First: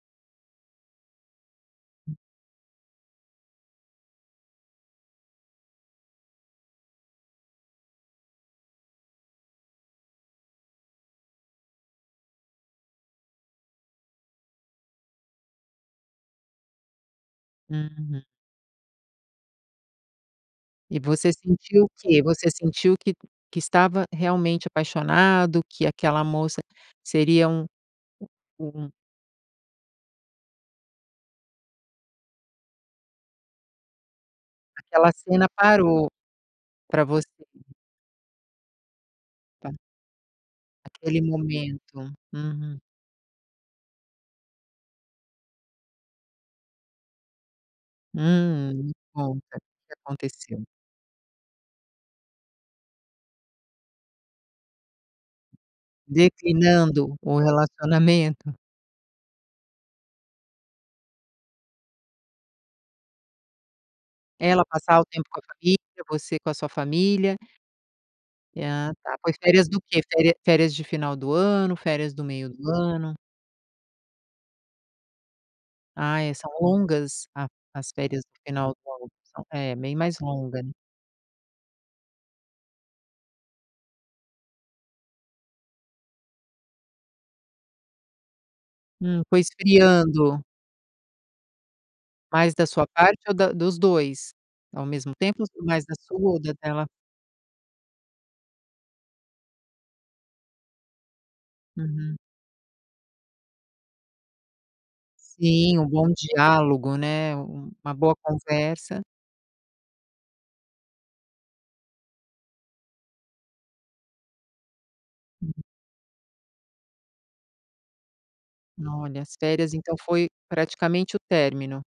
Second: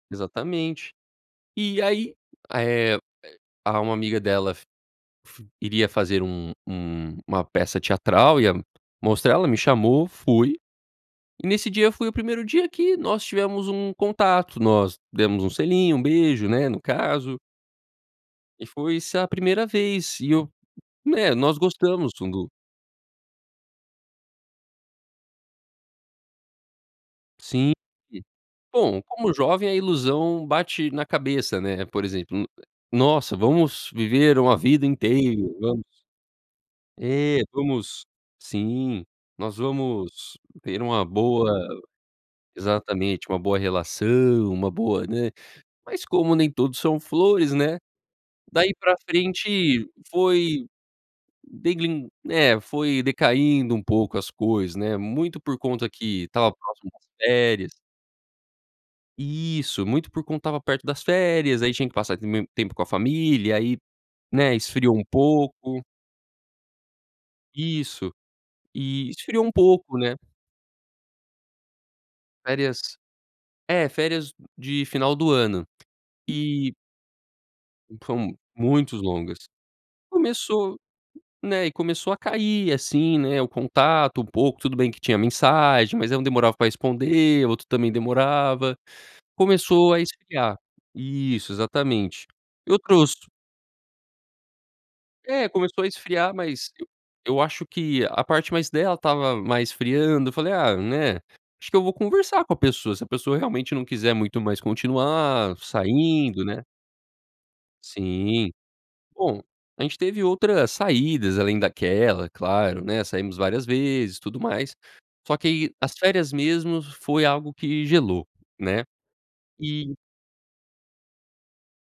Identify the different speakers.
Speaker 1: Exatamente. E, aí, eh eh, ah, uma amiga dela f f iria fazer um um uma peça teatral, ia mostrar, ela me chamou, fui, e nesse dia foi o primeiro dia que nós tivemos um contato, nós demos um selinho, um beijo, né, no caso.
Speaker 2: Uhum.
Speaker 1: E foi, sa a primeira vez e eu,
Speaker 2: E você
Speaker 1: né, nós
Speaker 2: sentiu o
Speaker 1: gostamos
Speaker 2: quê?
Speaker 1: um do
Speaker 2: Você sentiu que que estava realmente apaixonado? Que aquela moça seria um
Speaker 1: Sim, e
Speaker 2: u um
Speaker 1: bom, como jovem a ilusão bate na cabeça, né, por exemplo, nu "nossa, vamos viver uma vida
Speaker 2: Aquela
Speaker 1: inteira,
Speaker 2: cena
Speaker 1: vamos"
Speaker 2: parou pra você?
Speaker 1: é, vamos sim, nós
Speaker 2: Tá.
Speaker 1: vamos ter uma
Speaker 2: Aquele
Speaker 1: boa
Speaker 2: momento. Uhum.
Speaker 1: exatamente, uma boa relação, uma boa, né, mas como nem tudo são flores, né, daí
Speaker 2: Hum, me
Speaker 1: pra
Speaker 2: conta, o que
Speaker 1: frente
Speaker 2: que aconteceu?
Speaker 1: foi, degrin né, foi decaindo um pouco as coisas, né, muito por conta que estava próximo das
Speaker 2: Declinando o
Speaker 1: férias.
Speaker 2: relacionamento?
Speaker 1: Isso. Muito por conta estava perto das férias, aí tinha que passar u m tempo com a família, aí, né,
Speaker 2: Ela
Speaker 1: esfriou
Speaker 2: passar
Speaker 1: um
Speaker 2: o tempo com a família,
Speaker 1: pouco.
Speaker 2: você com a sua família.
Speaker 1: Isso
Speaker 2: Ah,
Speaker 1: e
Speaker 2: tá, foi
Speaker 1: esfriou um
Speaker 2: férias do
Speaker 1: pouco,
Speaker 2: quê?
Speaker 1: né?
Speaker 2: Feria férias de final do ano, férias do meio do
Speaker 1: Férias
Speaker 2: ano?
Speaker 1: é, férias de final do ano,
Speaker 2: Ah, é, são
Speaker 1: e
Speaker 2: longas a as
Speaker 1: Hum,
Speaker 2: férias do
Speaker 1: fomo
Speaker 2: final do
Speaker 1: muitos
Speaker 2: ano,
Speaker 1: longas.
Speaker 2: são é, bem mais longas, né.
Speaker 1: Começou né, e começou a cair, assim, né, o contato um pouco, tudo tudo bem que tinha mensagem, mas ela demorava pra responder, o outro também demorava,
Speaker 2: Hum, foi
Speaker 1: começou a
Speaker 2: esfriando.
Speaker 1: esfriar. Isso, exatamente.
Speaker 2: Mais da
Speaker 1: Eu
Speaker 2: sua
Speaker 1: trouxe
Speaker 2: parte ou da dos dois? Ao mesmo tempo
Speaker 1: É,
Speaker 2: ou
Speaker 1: começou
Speaker 2: mais
Speaker 1: a
Speaker 2: da sua
Speaker 1: esfriar,
Speaker 2: ou da
Speaker 1: mas eu
Speaker 2: dela?
Speaker 1: eu acho que a parte mais dela estava mais esfriando, eu falei: "Ah, né, acho que eu vou
Speaker 2: Uhum.
Speaker 1: conversar com a pessoa, se a pessoa realmente não quiser muito mais continuar
Speaker 2: Sim, um bom
Speaker 1: saindo, né".
Speaker 2: diálogo, né, um uma boa
Speaker 1: Sim.
Speaker 2: conversa.
Speaker 1: Bom, a gente teve outras saídas, além daquela, claro, né, saímos várias vezes e tudo mais, só que
Speaker 2: Uhum.
Speaker 1: aí as férias mesmo foi algo que gelou, né.
Speaker 2: Olha, as férias, então,
Speaker 1: E
Speaker 2: foi praticamente o término?